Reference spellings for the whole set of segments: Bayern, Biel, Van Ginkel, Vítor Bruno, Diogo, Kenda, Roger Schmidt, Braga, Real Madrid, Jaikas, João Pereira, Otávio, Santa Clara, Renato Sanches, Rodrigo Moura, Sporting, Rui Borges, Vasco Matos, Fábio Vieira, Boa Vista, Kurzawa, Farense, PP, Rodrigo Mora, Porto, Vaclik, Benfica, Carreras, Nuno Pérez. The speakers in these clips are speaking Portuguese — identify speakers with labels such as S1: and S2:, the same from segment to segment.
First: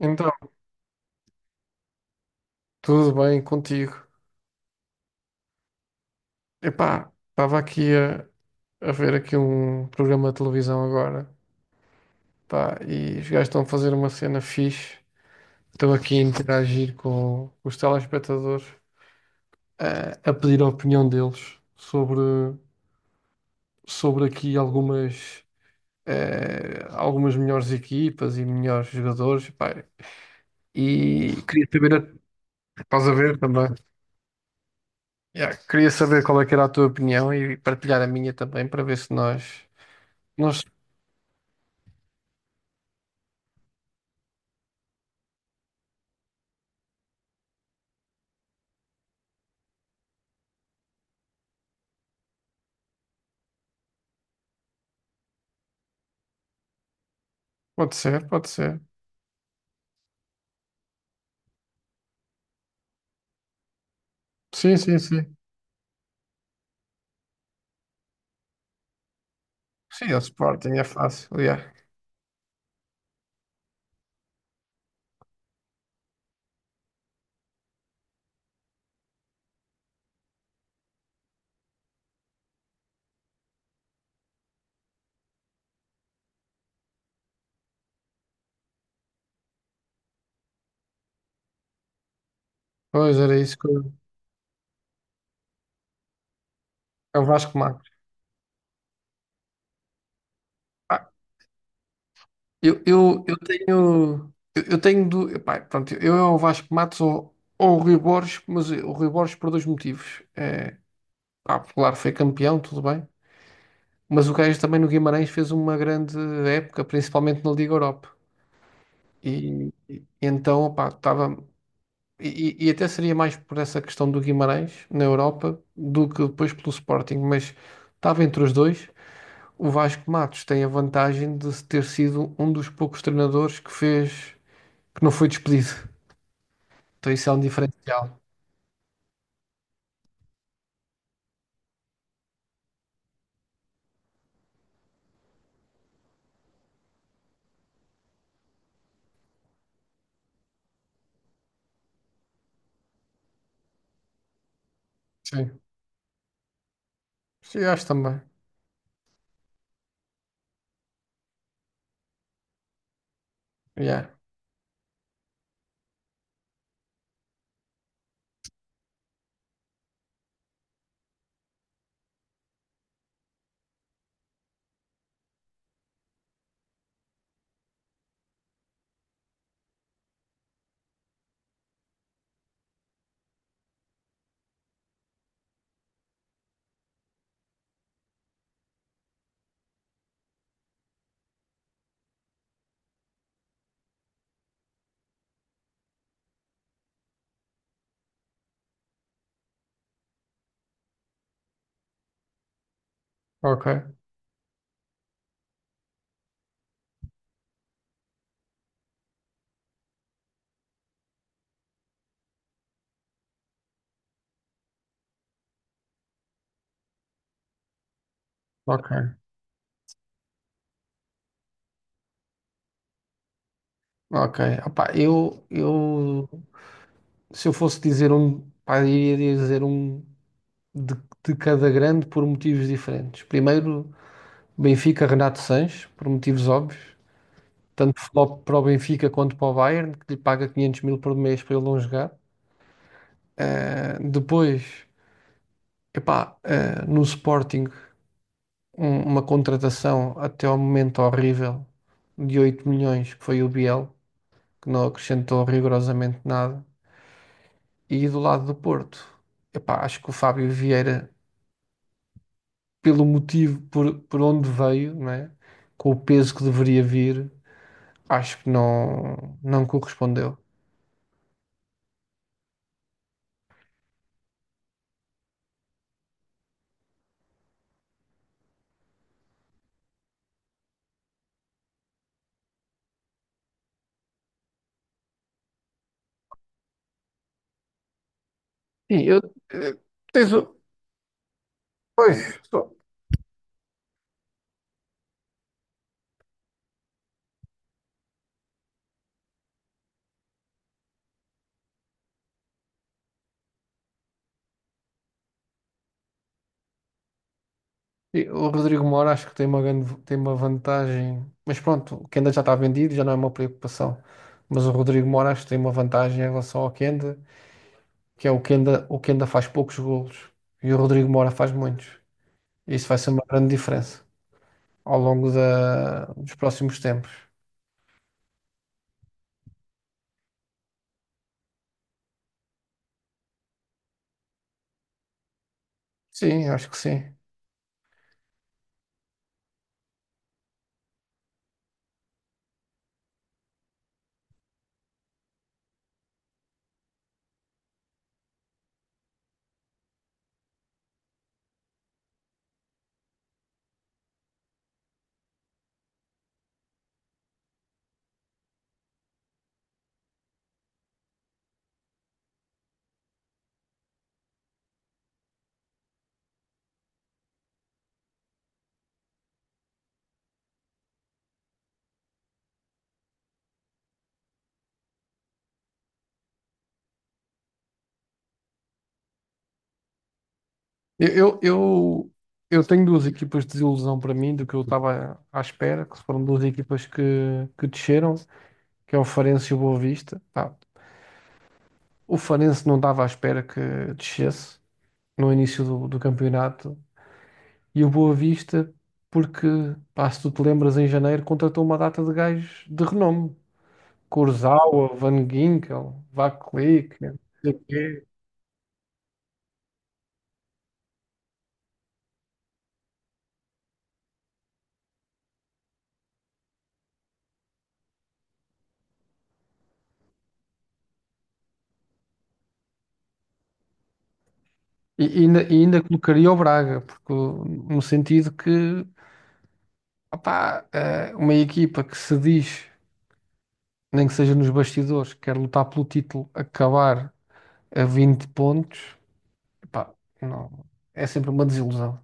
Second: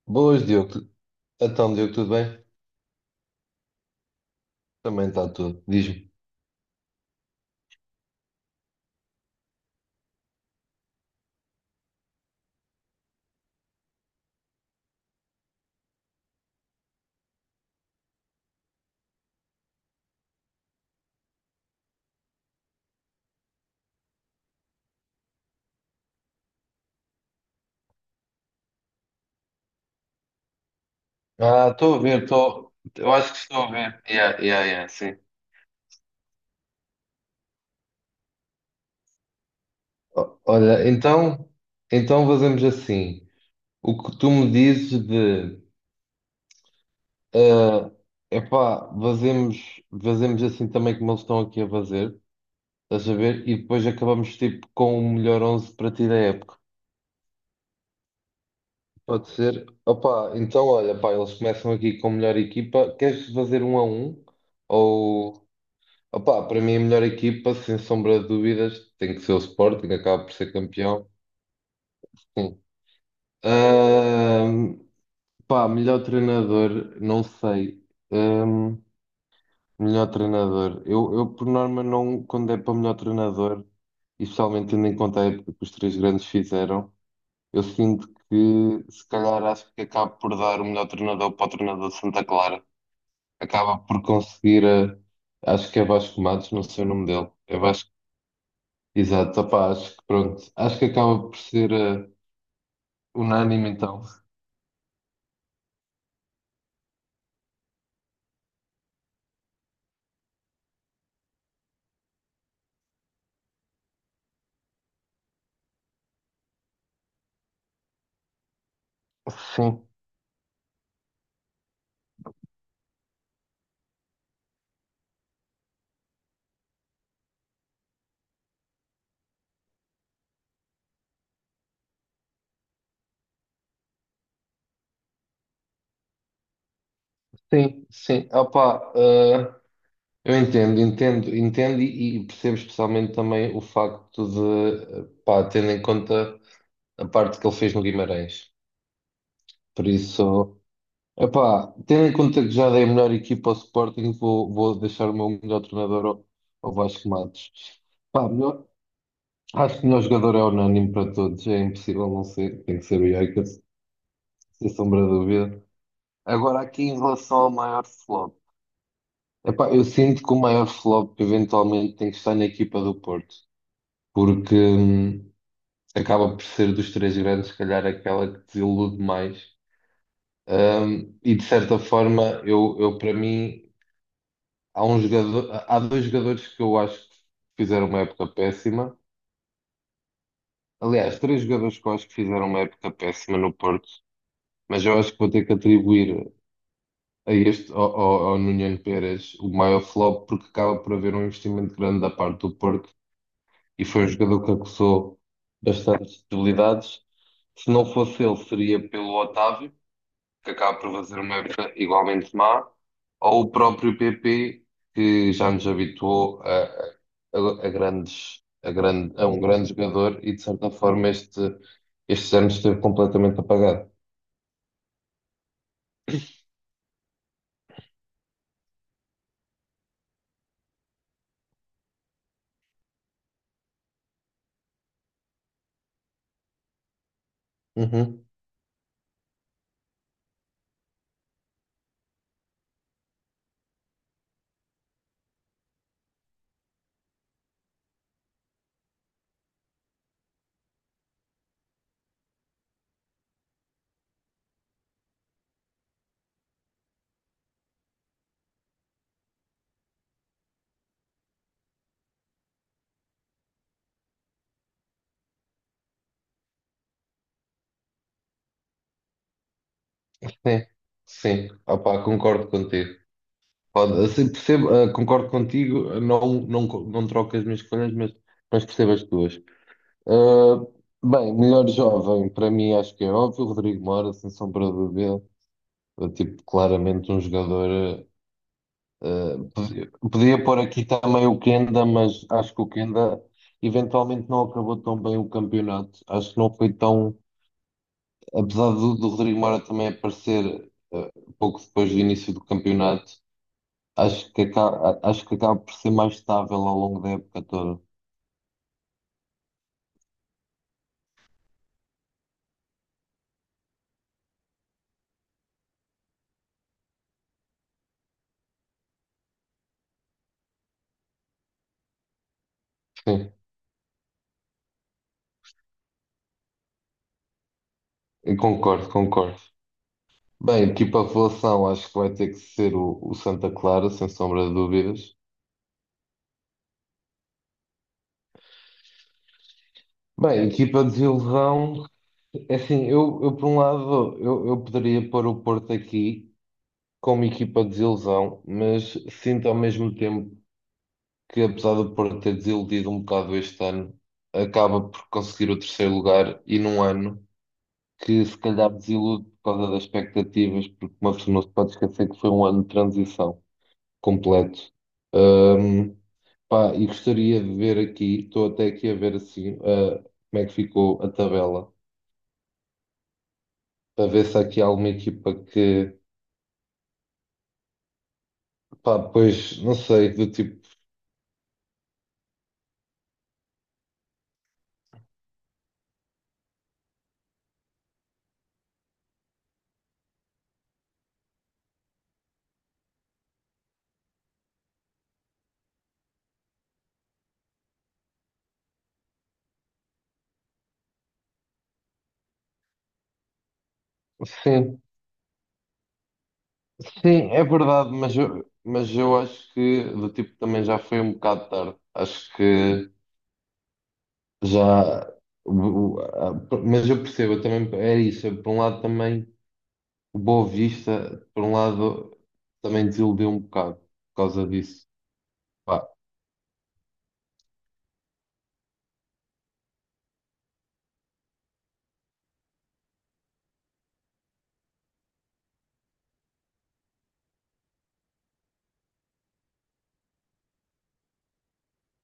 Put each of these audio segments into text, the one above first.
S1: Então,
S2: Boas, Diogo. Então, Diogo, tudo bem?
S1: tudo bem contigo?
S2: Também está tudo. Diz-me.
S1: Epá, estava aqui a ver aqui um programa de televisão agora, pá, e os gajos estão a fazer uma cena fixe. Estou aqui a interagir com os telespectadores, a pedir a opinião deles sobre aqui algumas, algumas melhores equipas e melhores jogadores, pá. E queria
S2: Ah,
S1: saber,
S2: estou a ver, estou.
S1: estás
S2: Eu
S1: a
S2: acho
S1: ver
S2: que estou
S1: também?
S2: a ver. Yeah, yeah, yeah, sim.
S1: Yeah, queria saber qual é que era a tua opinião e partilhar a minha também para ver se nós. Nós
S2: Olha, então fazemos assim. O que tu me dizes de. ah, epá, fazemos assim também como eles estão aqui a fazer. Estás a ver? E depois acabamos tipo com o melhor 11 para ti da época.
S1: Pode ser, pode ser.
S2: Pode ser. Opa, então olha, pá, eles começam aqui com a melhor equipa. Queres fazer um a um?
S1: Sim, sim, sim.
S2: Ou. Opa, para mim a melhor equipa, sem sombra de dúvidas, tem que ser o Sporting,
S1: Sim, o
S2: acaba por ser
S1: Sporting é
S2: campeão.
S1: fácil, yeah.
S2: Hum. Ahm, pá, melhor treinador, não sei. Ahm, melhor treinador. Eu, por norma, não, quando é para melhor treinador, e especialmente tendo em conta a época que os três grandes fizeram, eu sinto que, se calhar, acho que acabo por dar o melhor treinador para o treinador de Santa Clara.
S1: Pois era isso que
S2: Acaba
S1: eu.
S2: por conseguir, acho que é Vasco Matos, não sei o nome
S1: É o
S2: dele.
S1: Vasco
S2: É
S1: Matos.
S2: Exato, opá, acho que pronto, acho que
S1: Ah,
S2: acaba por ser unânime então.
S1: Epá, pronto, eu é o Vasco Matos ou o Rui Borges, mas o Rui Borges por dois motivos. É, pá, claro, foi campeão, tudo bem. Mas o gajo também no Guimarães fez uma grande época, principalmente na Liga Europa. E,
S2: Sim,
S1: e então, opá, estava. E, e até seria mais por essa questão do Guimarães na Europa do que depois pelo Sporting, mas estava entre os dois. O Vasco Matos tem a vantagem de ter sido um dos poucos treinadores que não foi despedido. Então isso é um
S2: sim,
S1: diferencial.
S2: sim, opá, eu entendo, entendo, entendo e percebo especialmente também o facto de, pá, tendo em conta a parte que ele fez no Guimarães. Por isso, opá, tendo em conta que já dei a melhor equipa ao Sporting, vou deixar o meu
S1: Sim,
S2: melhor treinador ao Vasco Matos.
S1: sim, acho também.
S2: Pá, acho que o melhor jogador é unânime para todos, é impossível não ser, tem que ser o Jaikas.
S1: Yeah.
S2: Sem sombra de dúvida. Agora, aqui em relação ao maior flop, epá, eu sinto que o maior flop eventualmente tem que estar na equipa do Porto, porque acaba por ser dos três grandes, se calhar aquela que desilude mais. E de certa forma, eu para mim, há um jogador, há dois jogadores que eu acho que fizeram uma época péssima. Aliás, três jogadores que eu acho que fizeram uma época péssima no Porto, mas eu acho que vou ter que atribuir a este, ao Nuno Pérez, o maior flop, porque acaba por haver um investimento grande da parte do Porto e
S1: Ok,
S2: foi um jogador que acusou bastantes debilidades. Se não fosse ele, seria pelo Otávio, que acaba por fazer uma época igualmente má, ou o próprio PP, que já nos habituou
S1: ok,
S2: a um grande jogador e, de certa forma, estes anos esteve completamente apagado.
S1: ok. Opá, eu se eu fosse dizer um, pá, eu iria dizer um de, de cada grande por motivos diferentes. Primeiro, Benfica, Renato Sanches, por motivos óbvios. Tanto para
S2: Uhum.
S1: o para o Benfica quanto para o Bayern, que lhe paga 500 mil por mês para ele não jogar. Depois, epá, no Sporting, uma contratação até ao momento horrível de 8 milhões, que foi o Biel, que não acrescentou rigorosamente nada. E do lado do Porto, epá, acho que o Fábio Vieira, pelo motivo por onde veio, não é? Com o peso que deveria vir, acho que não correspondeu.
S2: Sim, sim, opá, concordo contigo. Pode, assim, percebo, concordo contigo, não, não, não troco as minhas escolhas, mas percebo as tuas. Ah, bem, melhor jovem, para mim acho que é óbvio, Rodrigo Mora, sem sombra de dúvida. Ah, tipo, claramente um jogador.
S1: Sim, eu, eh,
S2: Podia,
S1: tens,
S2: podia pôr aqui também o Kenda,
S1: Pois,
S2: mas acho que o
S1: só-
S2: Kenda eventualmente não acabou tão bem o campeonato. Acho que não foi tão. Apesar do Rodrigo Mora também aparecer pouco depois do início do campeonato. Acho que acaba por ser mais estável ao longo da época toda.
S1: E o Rodrigo Moura acho que tem uma grande, tem uma vantagem, mas pronto, o Kenda já está vendido, já não é uma preocupação. Mas o Rodrigo Moura acho que tem uma vantagem em relação ao Kenda, que é o Kenda, faz poucos golos e o Rodrigo Moura faz muitos. Isso vai ser uma
S2: Sim,
S1: grande diferença ao longo da, dos próximos tempos.
S2: eu concordo, concordo. Bem, equipa revelação, acho que vai ter que ser o Santa Clara, sem sombra de dúvidas.
S1: Sim, acho que sim.
S2: Bem, equipa desilusão, é assim, eu por um lado, eu poderia pôr o Porto aqui como equipa desilusão, mas sinto ao mesmo tempo que, apesar do Porto ter desiludido um bocado este ano, acaba por conseguir o terceiro lugar e num ano que se calhar desilude por causa das expectativas, porque uma pessoa não se pode esquecer que foi um ano de transição completo. Ahm, pá, e gostaria de ver aqui, estou até aqui a ver assim, como é que ficou a tabela, para ver se há aqui alguma equipa que, pá, pois, não sei, do tipo,
S1: Eu, eu, eu, eu tenho duas equipas de desilusão para mim do que eu estava à espera, que foram duas equipas que desceram, que é o Farense e o Boa Vista. Pá, o Farense não estava à espera que descesse no início do campeonato, e o Boa Vista porque, pá, se tu te lembras, em janeiro contratou uma data de gajos de renome.
S2: sim,
S1: Kurzawa, Van Ginkel, Vaclik, não
S2: sim, é
S1: sei o
S2: verdade,
S1: quê.
S2: mas eu acho que do tipo também já foi um bocado tarde, acho que já. o- o- a- Mas eu percebo, eu também é isso. Por um lado, também o Boa Vista, por um lado, também desiludiu um bocado por causa disso.
S1: E ainda
S2: Pá,
S1: colocaria o Braga, porque, no sentido que. Opá, uma equipa que se diz, nem que seja nos bastidores, que quer lutar pelo título, acabar a 20 pontos, epá, não, é sempre uma desilusão.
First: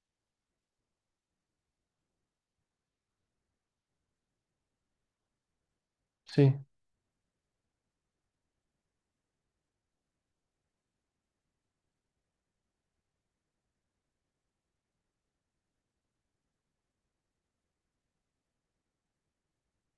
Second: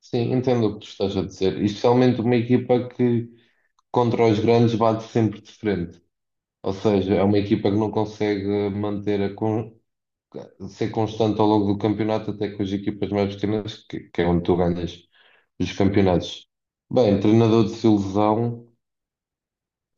S2: sim, entendo o que tu estás a dizer. E especialmente uma equipa que contra os grandes bate sempre de frente.
S1: Sim.
S2: Ou seja, é uma equipa que não consegue manter a con- ser constante ao longo do campeonato, até com as equipas mais pequenas, que é onde tu ganhas os campeonatos. Bem, treinador de desilusão,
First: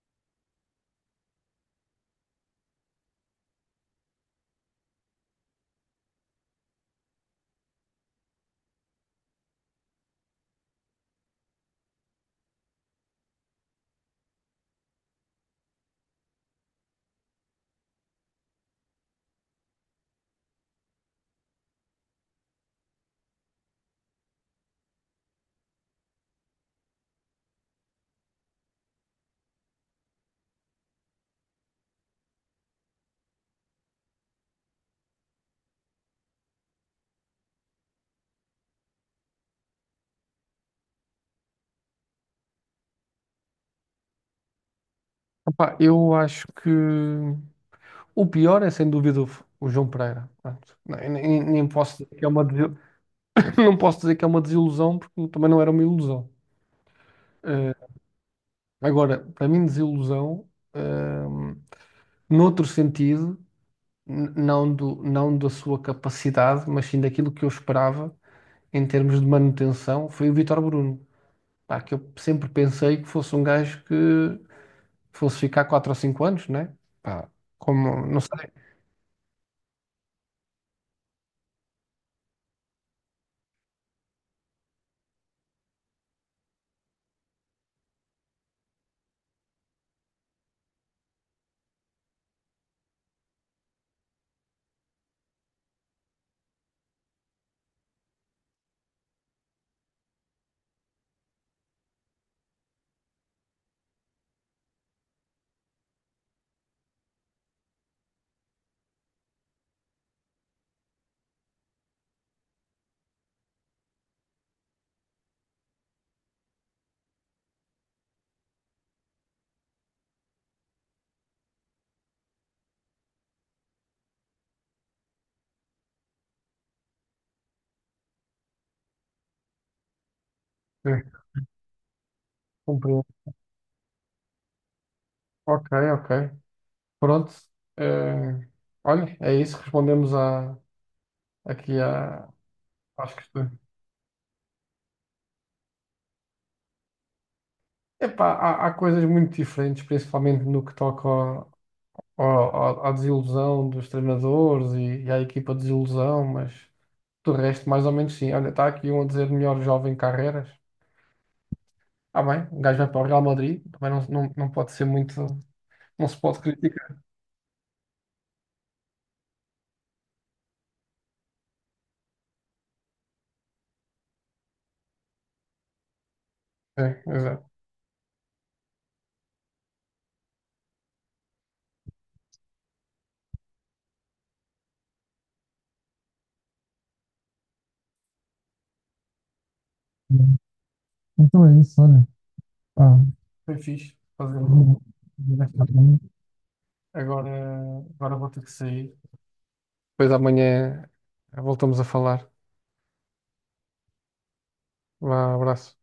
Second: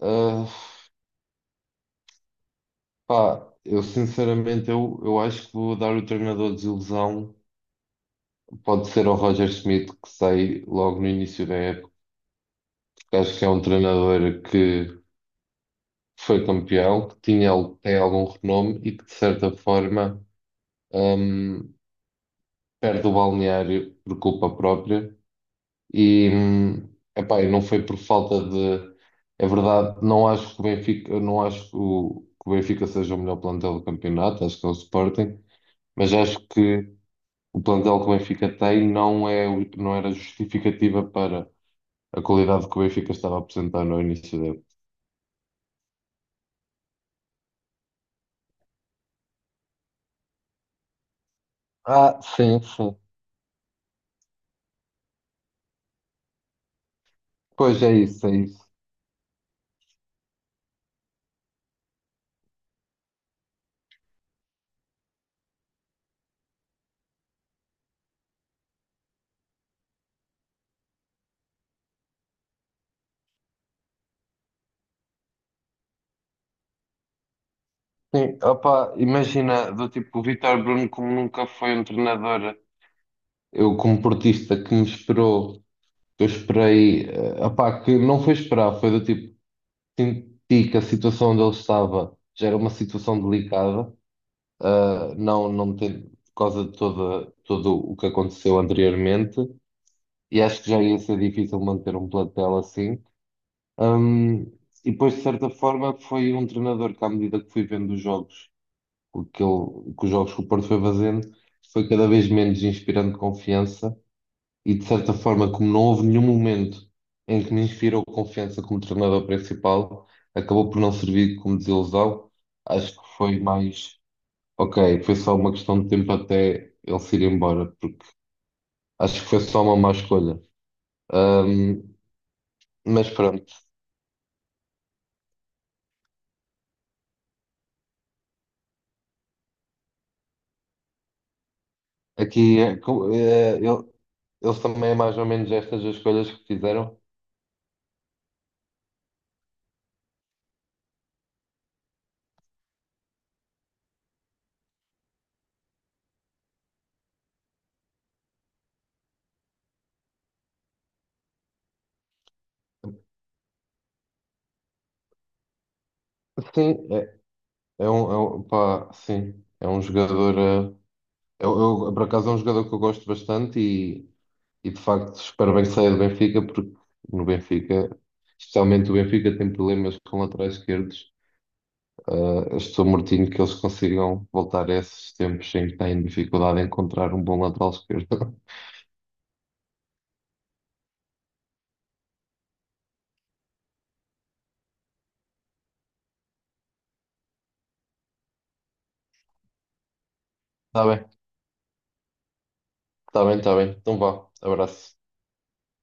S2: ah, pá, eu sinceramente eu acho que vou dar o treinador de desilusão. Pode ser o Roger Schmidt que sai logo no início da época, porque acho que é um treinador que foi campeão, que tinha, tem algum renome e que de certa forma hum, perde o balneário por culpa própria. E epá, e não foi por falta de. É verdade, não acho que o Benfica, eu não acho que o Benfica seja o melhor plantel do campeonato, acho que é o Sporting, mas acho que o plantel que o Benfica tem não é, não era justificativa para a qualidade que o Benfica estava a apresentar no início da época.
S1: Opá, eu acho que o pior é sem dúvida o João Pereira. Pronto. Nem posso dizer
S2: Ah,
S1: que é uma,
S2: sim,
S1: desil-
S2: sim.
S1: Não posso dizer que é uma desilusão, porque também não era uma ilusão. Eh,
S2: Pois é isso, é isso.
S1: agora, para mim, desilusão, eh, noutro sentido. Não da sua capacidade, mas sim daquilo que eu esperava em termos de manutenção, foi o Vítor Bruno. Pá, que eu sempre pensei que fosse um gajo que fosse ficar 4 ou 5 anos, né? Pá, como, não
S2: Sim,
S1: sei.
S2: opa, imagina, do tipo, o Vítor Bruno, como nunca foi um treinador, eu como portista que me esperou, que eu esperei, opá, que não foi esperar, foi do tipo, senti que a situação onde ele estava já era uma situação delicada, não, não ter, por causa de toda, todo o que aconteceu anteriormente, e acho que já ia ser difícil manter um plantel assim. Um, e depois, de certa forma, foi um treinador que, à medida que fui vendo os jogos, que os jogos que o Porto foi fazendo, foi cada vez menos inspirando confiança. E, de certa forma, como não houve nenhum momento em que me inspirou confiança como treinador principal, acabou por não servir como desilusão. Acho que foi mais, ok, foi só uma questão de tempo até ele se ir embora, porque acho que foi só uma má escolha.
S1: É,
S2: Um,
S1: compreendo.
S2: mas pronto.
S1: Ok, ok. Pronto. Eh, olha, é isso. Respondemos aqui a,
S2: Aqui,
S1: às questões.
S2: eles também é mais ou menos estas as escolhas que fizeram.
S1: Epá, há coisas muito diferentes, principalmente no que toca à desilusão dos treinadores e à equipa de desilusão, mas. Do resto, mais ou menos sim. Olha, está aqui um a dizer melhor jovem Carreras. Ah, bem, o gajo vai para o Real Madrid, também não, não, não pode ser muito. Não se pode
S2: Sim,
S1: criticar.
S2: é, pá, sim, é um jogador. Eu, eu, por acaso é um jogador que eu gosto bastante e de facto espero bem que saia do Benfica, porque
S1: É,
S2: no
S1: exato.
S2: Benfica, especialmente o Benfica, tem problemas com laterais esquerdos. Eu estou mortinho que eles consigam voltar a esses tempos em que têm dificuldade em encontrar um bom lateral esquerdo.
S1: Então é isso, olha. Pá, foi fixe fazer. Vou- vou Agora, agora vou ter que sair. Depois
S2: Está
S1: amanhã
S2: bem,
S1: voltamos a falar.
S2: está bem, está bem. Então vá, abraço.
S1: Vá, abraço.